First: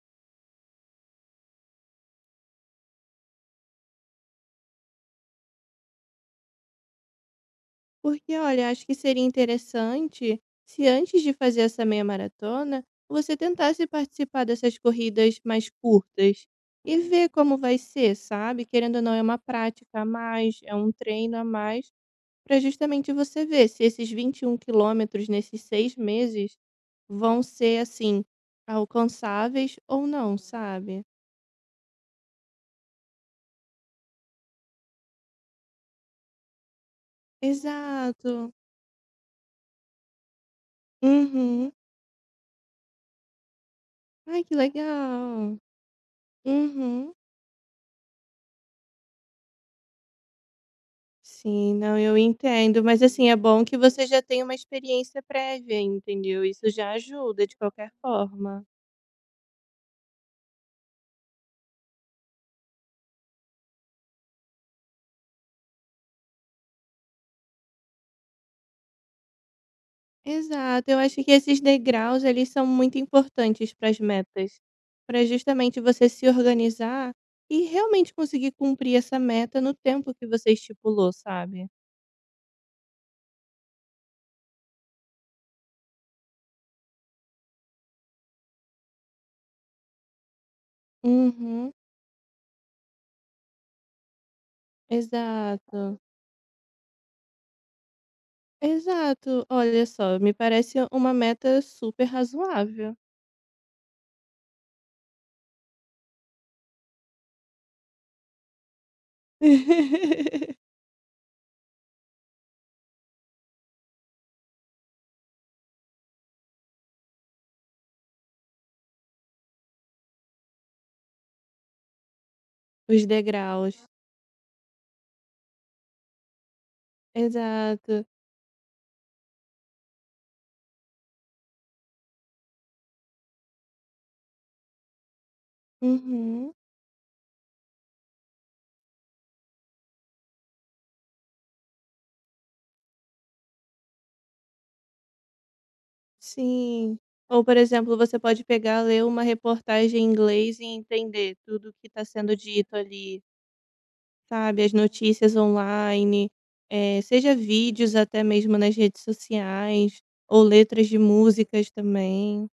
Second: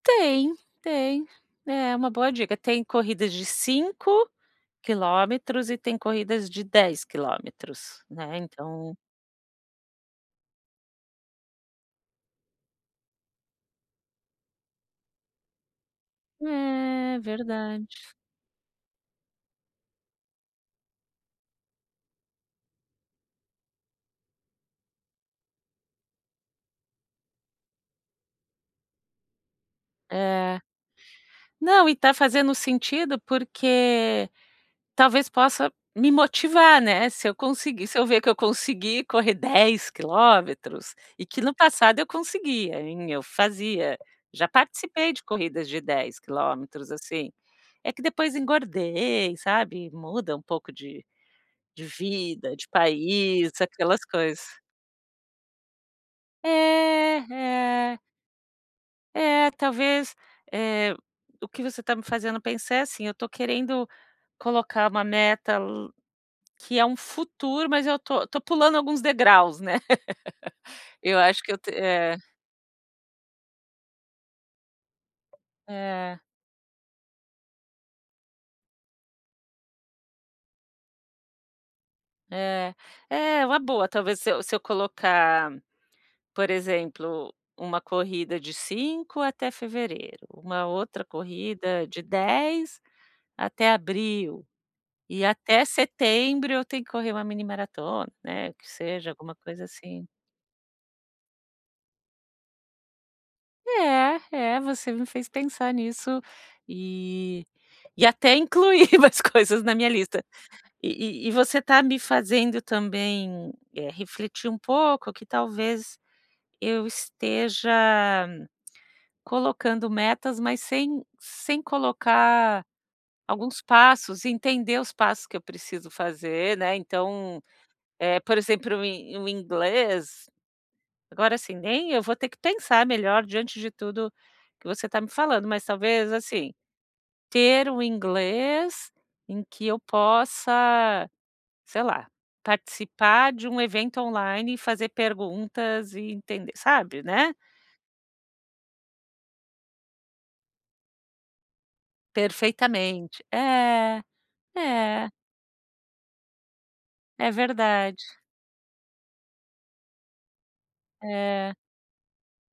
Tem, tem. É uma boa dica, tem corridas, de 5 quilômetros e tem corridas, de 10 quilômetros, Porque, né, olha, acho então. que seria interessante, se antes de fazer, essa meia-maratona, você tentasse, participar dessas corridas mais curtas, e É, ver, como vai verdade. ser, sabe. Querendo ou não, é uma prática a mais, é um treino a mais, pra justamente, você ver, se esses 21 quilometros nesses 6 meses, vão ser, assim, alcançáveis ou não, É. sabe? Não, e está fazendo sentido, porque, talvez possa me motivar, né, se eu conseguir, se eu ver, que eu Exato. consegui correr 10 quilômetros, e que no Uhum. passado, eu conseguia, hein, eu fazia, Ai já que participei de legal. corridas de 10 quilômetros, Uhum. assim, é que depois engordei, sabe, muda um pouco de Sim, de não eu vida, de entendo, mas, assim, é país, bom, que aquelas você já tem, coisas. uma experiência prévia, entendeu, Isso já É, ajuda, de qualquer é. forma. É, talvez, eh, o que você está me fazendo pensar, é assim, estou querendo, colocar uma meta, que é um futuro, mas eu estou estou pulando alguns degraus, né, Exato, eu acho, eu que acho que eu esses te é. degraus, eles são muito importantes, pras metas. Pra justamente, você É. se organizar, e realmente, conseguir cumprir essa meta, no tempo que você estipulou, sabe? É, é uma boa talvez se eu se eu colocar, por exemplo, uma corrida de 5, até fevereiro, uma outra Uhum. corrida, de 10 até abril, e até Exato. setembro, eu tenho que correr, uma mini-maratona, né, que seja alguma Exato, coisa, olha assim. só, me parece, uma meta super razoável. É, é, você me fez pensar nisso, e e até incluir mais coisas na minha lista. E e você, está me fazendo também, eh, refletir um pouco, que talvez, eu esteja colocando metas, mas sem sem colocar Os alguns degraus. passos. Entender os passos que eu preciso fazer, né, então, Exato. eh, por exemplo, o in o inglês, agora, assim, nem, eu vou ter que pensar melhor. Diante de tudo que, você está me falando, mas talvez, assim, Uhum. ter um inglês em que eu possa, sei lá, participar, de um evento online, e fazer perguntas e entender, Sim, sabe, né? ou por exemplo, você pode pegar, ler uma reportagem em inglês, e entender tudo, que está sendo dito Perfeitamente. ali. É, Sabe, as é. notícias online, eh, É seja vídeos, verdade. até mesmo nas redes sociais, ou letras de É. músicas também.